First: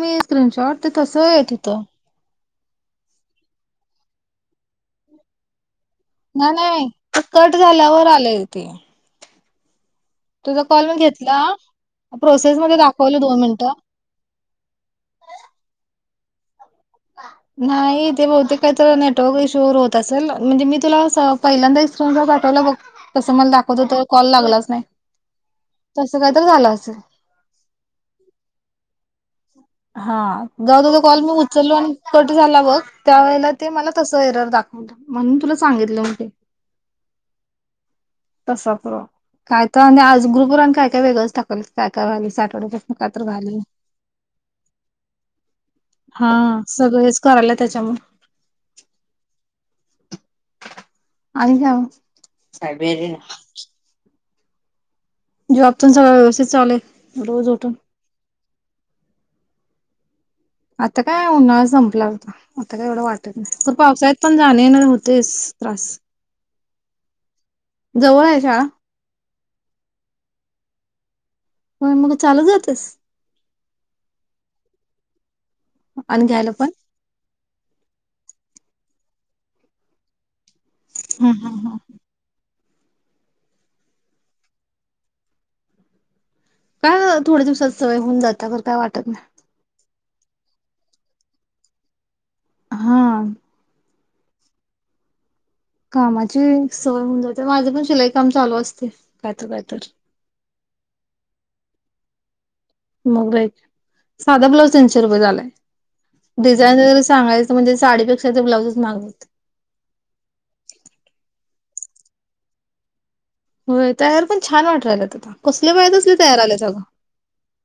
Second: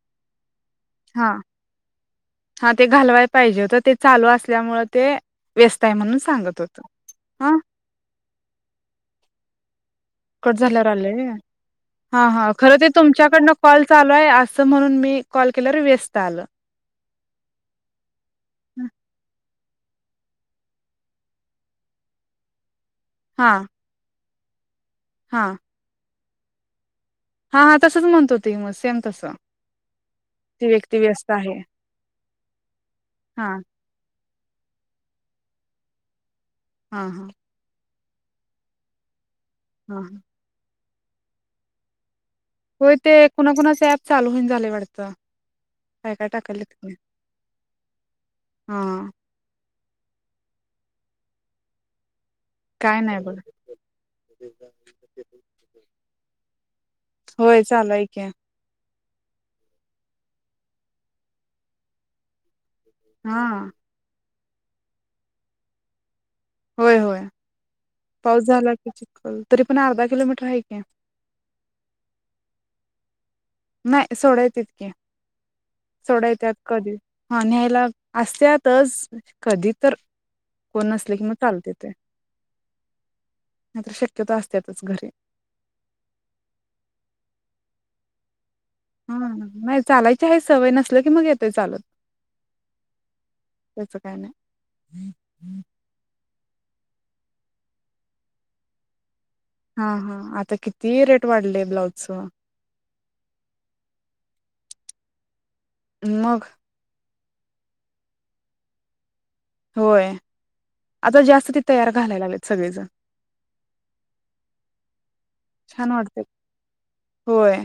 म screenshot, तर हा तसं आहे तिथं. हा ते घालवाय पाहिजे, तर ते चालू असल्यामुळे ते व्यस्त आहे म्हणून नाही सांगत होत नाही, ते हा कट झाल्यावर आले. ते. कट तुझा झाल्यावर कॉल मी आले. घेतला हा हा प्रोसेस खर मध्ये ते दाखवलं दोन तुमच्याकडन मिनिटं कॉल चालू आहे असं म्हणून मी कॉल केल्यावर व्यस्त. आता आलं. नाही. ते बहुते काही तर नेटवर्ग ईश. शोर होत असल, म्हणजे मी तुला असा पहिल्यांदा इस्टों पाठवला बघ.. तसं मला हा दाखवत होत. कॉल लागलाच नाही. हा. असं काय तर झालं असेल. हा हा तसच म्हणतो त मग सेम. तसां. हा जेव्हा तुझा कॉल मी आहे उचललो आणि कट झाला बघ, त्या हा वेळेला ते मला तस एरर. दाखव म्हणून तुला सांगितलं. हा. तसा प्र. काय तर हा म्हणे आज ग्रुपवर काय? ते वेगळेच टाकल काय काय वाणी. होय ते कोणा-कोणाच ऍप चालू होईना. झाले वाटत काय काय हा टाकलेत? सगळेच करायला त्याच्यामुळे हं. आणि ह्या. काय नाही बघ [unintelligible] [unintelligible] चालेल. होय चालू आहे की. आता काय उन्हाळा संपला होता. आता काय एवढं वाटत हा नाही पण पावसाळ्यात. पण जाणे न होतेच त्रास. होय होय. जवळ आहे पाऊस शाळा झाला की चिकल. तरी पण अर्धा किलोमीटर आहे की. पण मग एवढ चालत जातेस? नाही सोडेल तितके. आणि सोडाय घ्यायला येतात पण कधी आणि न्यायला. असत्यातच कधी तर. कोण नसले कि हम् मग हम हम चालतंय. नाही तर शक्यतो असत्यातच घरी. काय ओ थोड्या दिवसात सवय होऊन जाती. त्यामुळ तर काय वाटत नाही. ते हे सवय नसल की मग येतोय चालत. हा. आमचं काय नाय. कामाची सवय होऊन जाते. माझे पण शिलाई काम चालू असते. कायतर कायतर हा! हा! आता किती रेट वाढलेय ब्लाऊजचे. मुंबईत साधा ब्लाऊज तीनशे रुपये झालाय. मग डिझायनरच सांगायचं म्हणजे साडीपेक्षा ते ब्लाउजच महाग झालेत. होय, आता जास्त तयार घालायला लागलेत सगळेजण. होय, तयार पण छान वाटू राहिलात. आता कसले बाह्या छान कसले वाटते तयार आल्या अग. होय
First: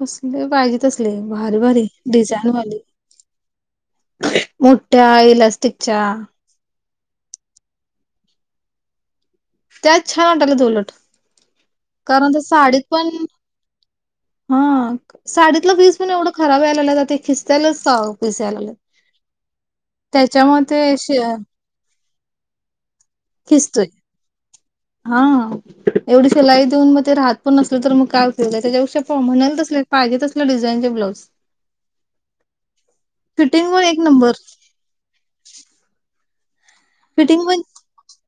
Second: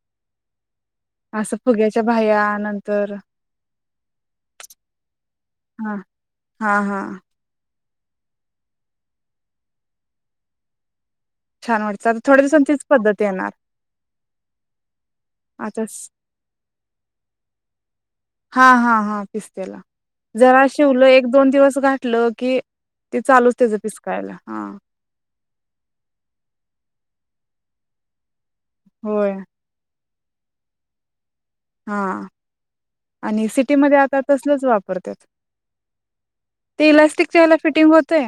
कसले पाहिजे? कसले असं भारी भारी फुग्याच्या बाह्या डिझाईनवाले, नंतर मोठ्या हा इलास्टिकच्या. हा हा त्यात छान वाटलं, तर उलट. छान वाटतं आता कारण ते थोड्या दिवसांनी साडीत तीच पण पद्धत येणार हा साडीतला आता पीस पण एवढं खराब यायला लागतं, ते खिशातलाच पीस हा हा हा पिसतेला त्याच्यामध्ये यायला लागलं. अलक. ते चालूच त्याचं पिसकायला आहे. हा. एवढी सलाई देऊन मग ते राहातं, पण नसलं तर मग काय? त्याच्यापेक्षा होय पर्मनंट असतं. पाहिजे तसं डिझाइनचं ब्लाउज. हा, आणि फिटिंग पण सिटीमध्ये एक आता नंबर तसलंच वापरतात. ते इलास्टिकचे, याला फिटिंग होते.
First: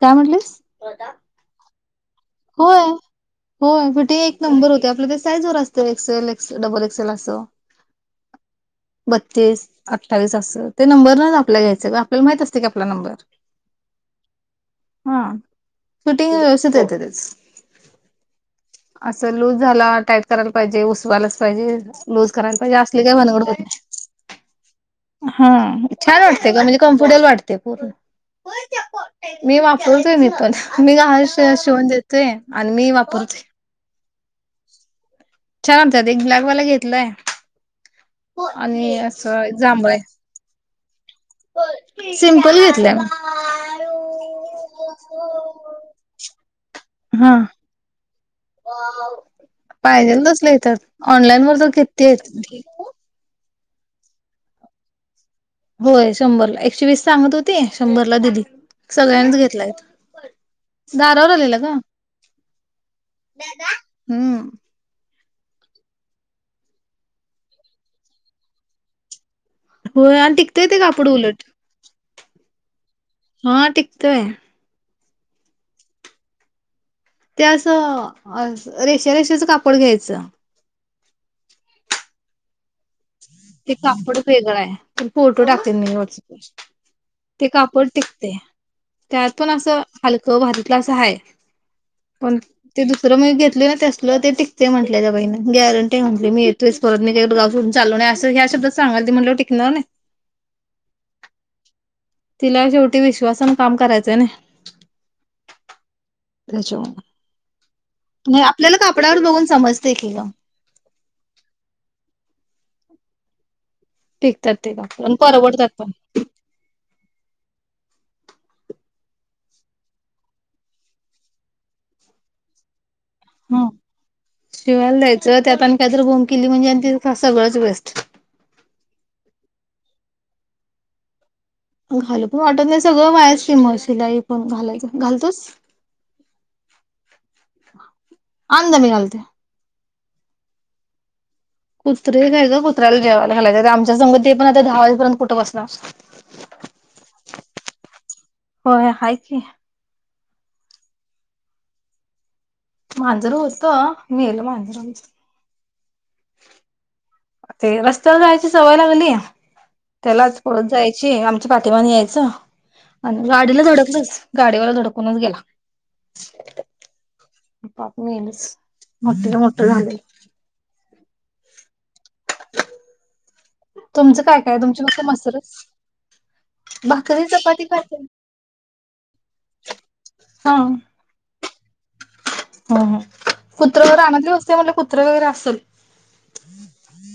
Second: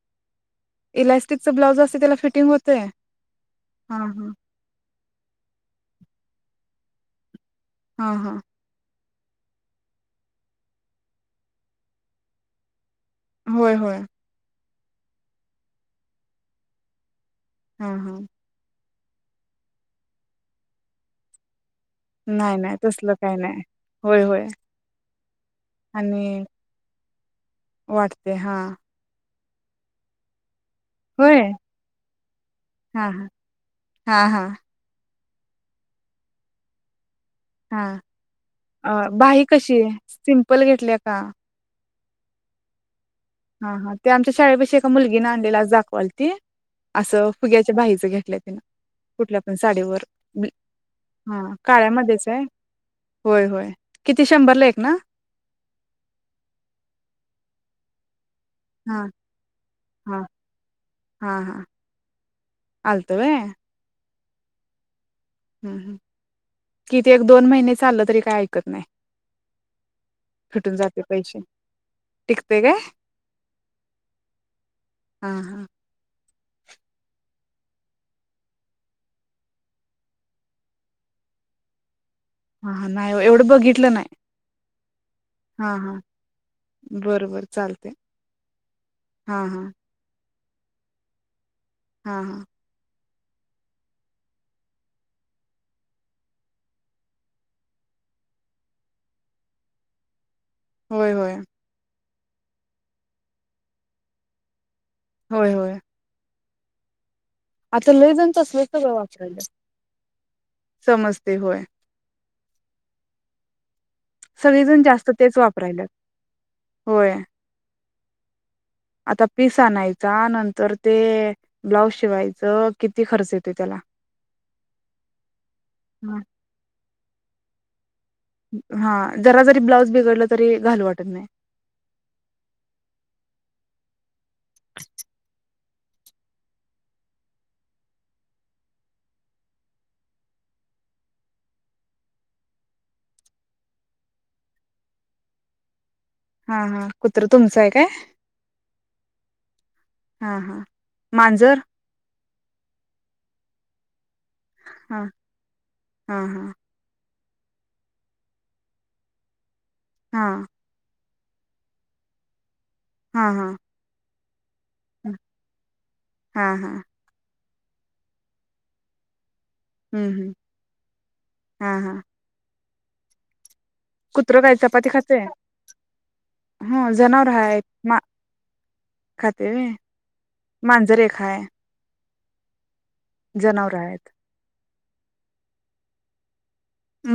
काय म्हटलीस? इलास्टिकचा ब्लाउज असतो. [inaudible] होय, होय. कुठे एक नंबर होतं, आपल्या साईजवरच असतं. एल डबल एक्सएल असतो. हा हा. बत्तीस, अठ्ठावीस असे ते नंबर नाहीत आपल्याला घ्यायचे, आपल्याला माहीत असते की आपला नंबर कोणता आहे. होय, होय. हा शूटिंग व्यवस्थित येत आहे. ह. हम्, हम्! असं लूज झालं आहे, टाईट करायला पाहिजे, उसवायलाच पाहिजे लूज करायला नाही, नाही, पाहिजे असली तसं काय काही भानगड होत नाही. होय, होय. हा छान आणि वाटते ग म्हणजे, कम्फर्टेबल वाटते. वाटते हा मी वापरतोय वीपरस. मी होय हे शिवून देतोय, आणि मी हा हा वापरत हा हा छान, वाटतात एक ब्लॅकवाला घेतलाय. हा अ आणि असं बाई- - सिल सिम्पल घेतल्या. का सिंपल घेतल्या. हा, हा ते आमच्या शाळे पशी एका मुलगी आणलेले दाखव ती! असं हा फुग्याच्या बाही सग पाहिजेल तसल्या येतात, हा ऑनलाइन वर तर किती काळ्यामध्येच आहे आहेत. होय होय किती शंभरला एक ना? होय, शंभरला एकशे वीस सांगत होते, शंभरला दिली. हा सगळ्यांनीच घेतलाय, हा दारावर हा आलेला हा ग आलतं व्हय हम्म हम्म. किती एक दोन महिने चाललं तरी काय ऐकत नाही. होय आ टिकताय ते कापड उलट, टिकत काय? हा टिकतय. हा हा ते असं, रेषा रेषाच कापड घ्यायचं. हा हा. नाही हो एवढं ते बघितलं नाही कापड वेगळा आहे़. फोटो टाकते हा हा मी व्हाट्सअप वर बरं बरं ते कापड चालते टिकतय त्यात हा पण हा असं हल तो भारीतलाच हाय. हा पण हा ते द तुला मी घेतल ना त्यासलं ते टिकते म्हटले त्या बाईन, गॅरंटी म्हटली मी येतेहेच परत, मी गाव सोडून चाललो नाही असं ह्या शब्दात सांगालती म्हटल्यावर टिकणार नाही? होय होय. तिला शेवटी विश्वासन काम करायचंय नइ होय होय. त्याच्या आता लई जण तसलं सगळं वापरायलं लागलया, समजते की गं समजतय होय. टिकतात सगळी ते जण कापड जास्त आणि तेच परवडतात वापरायले, पण होय. आता पीस आणायचा, नंतर ते ब्लाऊज शिवायचं! किती खर्च येतोय हम. त्याला शिवायला द्यायचं त्यात आणि काहीतर बोम किल्ली म्हणजे, आणि सगळंच वेस्ट. हा जरा जरी ब्लाऊज बिघडलं तरी घालू वाटत नाही. घालू पण वाटत नाही सगळं वायाच की मग शिलाई पण घालायच पण, घालतोस, आणना मी घालते. कुत्रे काय ग, कुत्याला जेवाला घालायचे तर आमच्या संग ते पण आता दहा वाजेपर्यंत कुठं बसणार हा हा, कुत्र तुमचंय काय? होय हाय की हा हा, मांजर मांजर होतं मेल माांजर आमच. हा हा हा ते रस्त्यावर जायची सवय लागली हा त्यालाच पळतय. चे आमच्या पाठीमागे यायचं. हा आणि हा गाडीला धडकलं गाडीवाला धडकूनच गेला. हा हा मग मेलच, मोठ्ठी रे गो राणी, हम्म हम्म हा हा तुमचं कुत्र काय कााय काय तुमची चपाती फक्त खाते मसरच ह भाकरी जनावर हाय चपाती खाते खाते हा मांजरे खाय ह कुत्र आहेत रानाली असते मला तर असलेल्या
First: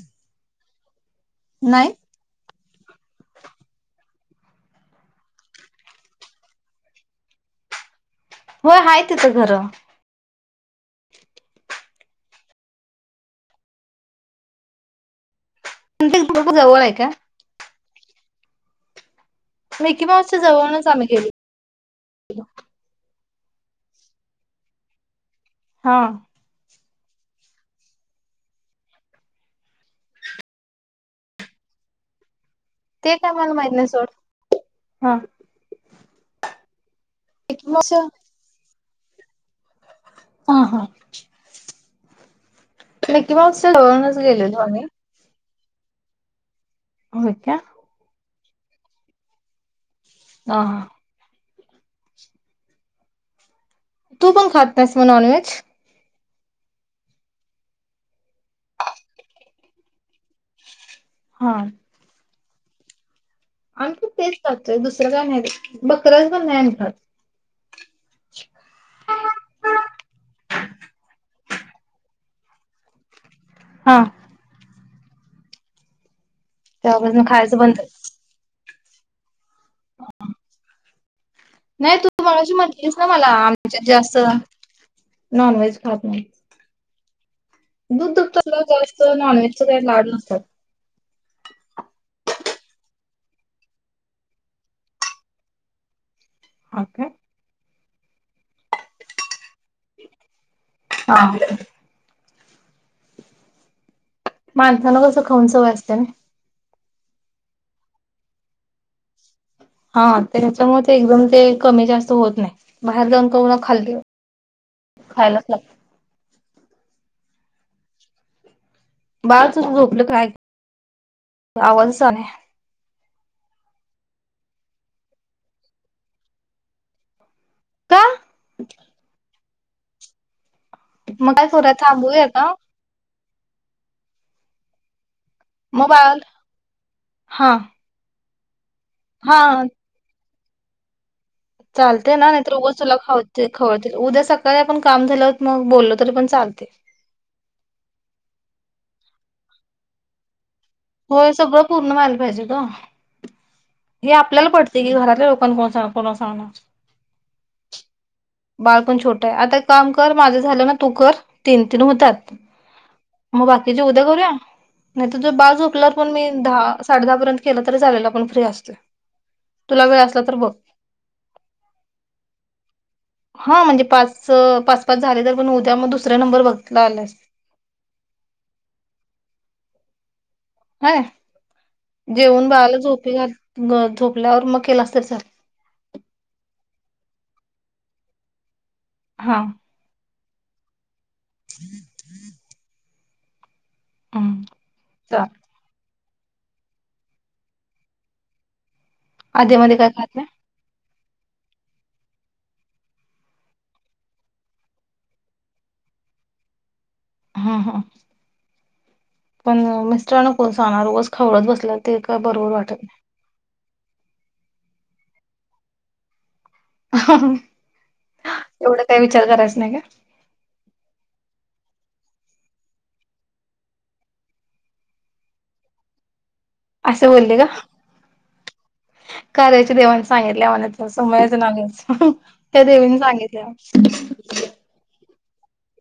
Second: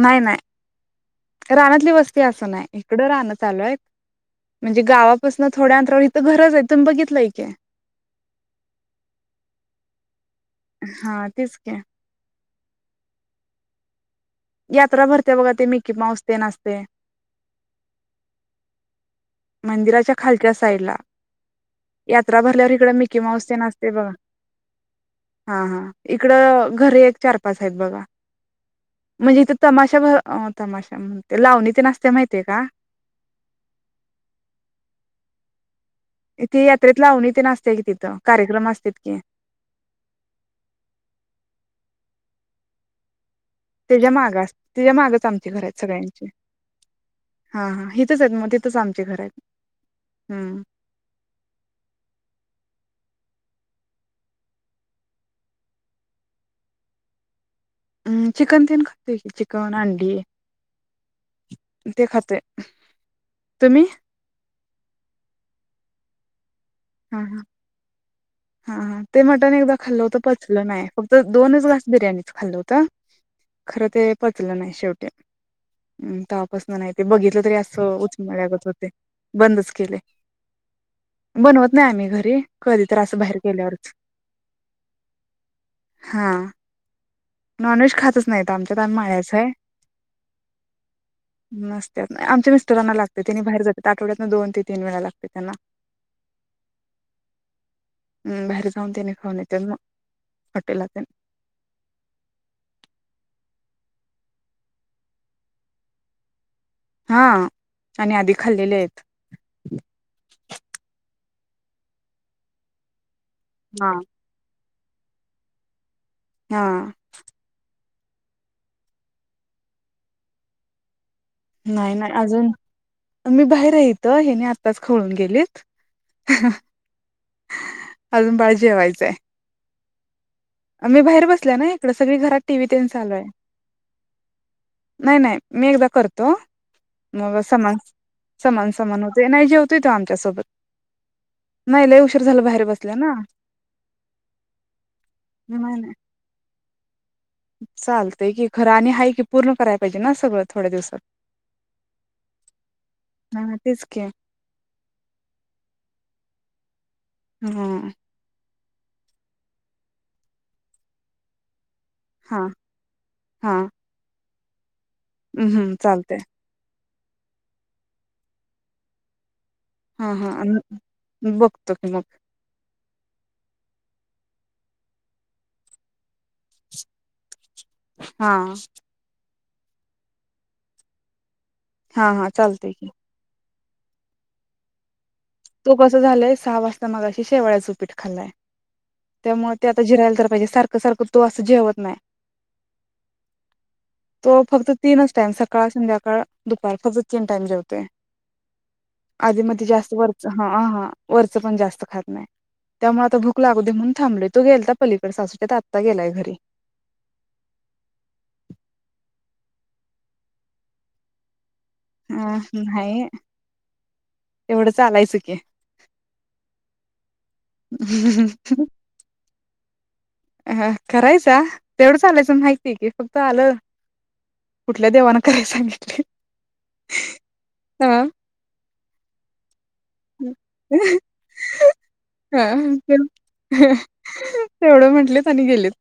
नाही नाही रानातली नाही वस्ती असं नाही इकडं राहणं चालूय म्हणजे गावापासन थोड्या अंतराव इथं घरच आहे इथून बघितलं की होय आहे तिथं घर. हा तेच की. यात्रा भरते बघा ते मिकी माऊस तेन खूप असते जवळ आहे का? मिकी मंदिराच्या माऊसच्या खालच्या जवळूनच साईडला आम्ही गेलो यात्रा भरल्यावर इकड मी. कमवश्य ना असते ब हा हा इकड घरी. चार पाच आहेत बघा म्हणजे इथे तमाशा तमाशा म्हण लावणी ते नाचते माहितीे का? ते काय मला माहित नाही सोड. इथ. लावून तेे मिकी नाचते का माऊस तथं कार्यक्रम असते. अओके. हा हा. किंवाूनच गेलोतो आम्ही. घरात सगळ्यांचे. होय का? हा हा हीथच आहेत म तिथं च आमचे घर आहेत. हा हम्म हा. तू पण खात नाहीस म नॉनव्हेज? हम्म चिकन तेन खातोय की, चिकन, अंडी. हा. ते खातोय. [inaudible] आम्ही बी तेच खातोय. दुसरं काय नई बई. बकऱ्याच पण नाही आम्ही खात. हा ह हा हा. ते मटन एकदा खाल्लो होत प पचलं नाही. फक्त दोनच घास बिर्याणीच खाल्ल होत. खरं हा. ते पचलं नाही शेव हम्म तवा पसन नाही ते, तेव्हापासून बघितलं तरी खायचं बंद असं उचमल्यागत होतय. [unintelligible] बंदच केलय. नाइ तू मगाशी म्हटलीस तर ना असं मला, बाहेर आमच्यात गेल्यावरच जास्त नॉन व्हेज खात नइ. हा नॉनव्हेज खातच नायीत आमच्यात आणि माळ्याच हाय. नॉनव्हेजच काही लाड नसतात. नस्त्यात आमचे मी मिस्टराना लागतय त्यांनी बाहेर जात्यात. आठवड्यातन दोन ते तीन वेळा लागते त्यांना. ह काय? हम्म बाहेरच जाऊन तेनी खाऊन येतात मग, हॉटेला तेन. हा माणसाला कस खाऊन सवय असत नई. हा आणि आधी खाल्लेलेयेत. हा त्याच्यामुळे ते एकदम ते कमी जास्त होत नई. बाहेर जाऊन तेवा हा खाल्लेय खायलाच लागतंय. हा. बाळ तुझं झोपल काय? नाही आवाजच नाही आला अजून मी बाहेर ये इत. हेनी आत्ताच खवळून गेलीत. का अजून बाळ जेवायचय. आमी बाहेर मग काय बसल्या ना करूया इकडं सगळी, थांबूया घरात का टी वी तेन चालूय. नाय नाय. मी एकदा मग बाळ करतो, मग हा समान समन्स ण होतय, नाही जेवतोय तो आमच्यासोबत नाही लय चालतय उशीर ना झाला नाही तर बाहेर उगाच बसल्या तुला ना खा खवळतील उद्या सकाळी आपण काम झाल्या होत मग बोललो तरी पण चाल ते चालतय की खर आणि आहे की पूर्ण कराय पाहिजे ना सगळ? होय, सगळ पूर्ण व्हायला पाहिजे का? हा तेच की हे आपल्याला पटतेय की घरातल्या लोकाना कोण कोण सांगणार. हम. बाळपण छोट आहे, आता काम कर माझ झाल ना तू कर तीन न होतात हा मग हा बाकीची उद्या करुया? नाही त तुझ बाळ हम्म झोपल पण चालतंय मी दहा अस साडे दहा पर्यंत केलं तरी झालेला आपण फ्री असतोय तुला वेळ हा असला हा तर बघ बघतो कि मग हा म्हणजे पाच पाच पाच झाले तर पण उद्या मग दुसर दुसऱ्या नंबर बघ नाई नाई हा व्हय हा हा जेऊन चालतंय बाळाला की झोपी घाल ग झोपल्यावर मग केलास तर चाल तो कस झालय सहा वाजता मगाशी शेवाळ्याचं उपीठ खाल्लाय हा त्यामुळे ते आता जिरायला तर म्हणजे सारख सारख तो अस जेवत नाय तो हम्म फक्त तीनच टाईम चालेल. सकाळ संध्याकाळ सकाळ दुपार फक्त तीन टाईम जेवतोय आधी मध्ये मधी काय जास्त खात नाय वरच हा हा वरच पण जास्त खात नाय त्यामुळे आता भूक लागू दे म्हणून थांबलोय तो गेलता पलीकड सासोटीत आता गेलाय घरी हा हा पण अ मिस्टरांना कोण सांगणार उगच खवळत बस ते अ काय बरोबर वाटत नाही चालायच की ह्ह्ह एवढा काय विचार करायच नाही काय. [inaudible] अ करायचा तेवढंच चालायचं माहिती की फक्त आलं कुठल्या देवाना कराय सांगितलय. असं बोलले का. [unintelligible] देवनी सांगितल्या म्हणा त्या समाज्याच नाव घ्यायच हा त्या देवीनी ते सांगितल्या आणी गेलेत.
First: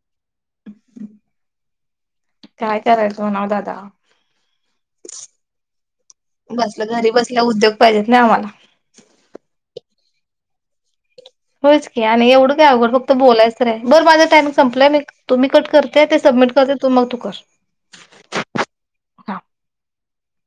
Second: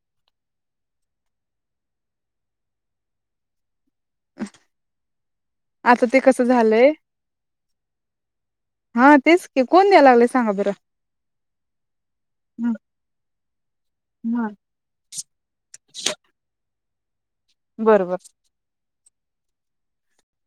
काय करायच म्हणाव दादा आता ते कसं झालंय बसलं घरी बसल्या उद्योग पाहिजेत ना आम्हाला याय लागलय सांगा बरं. होयच की आणि एवढं काय अवघड फक्त बोलायचं तरी आहे बर माझा हा टाइमिंग संपलंय मी तुम्ही कट करते ते सबमिट करते. तु मग तू कर. बरोबर. [inaudible]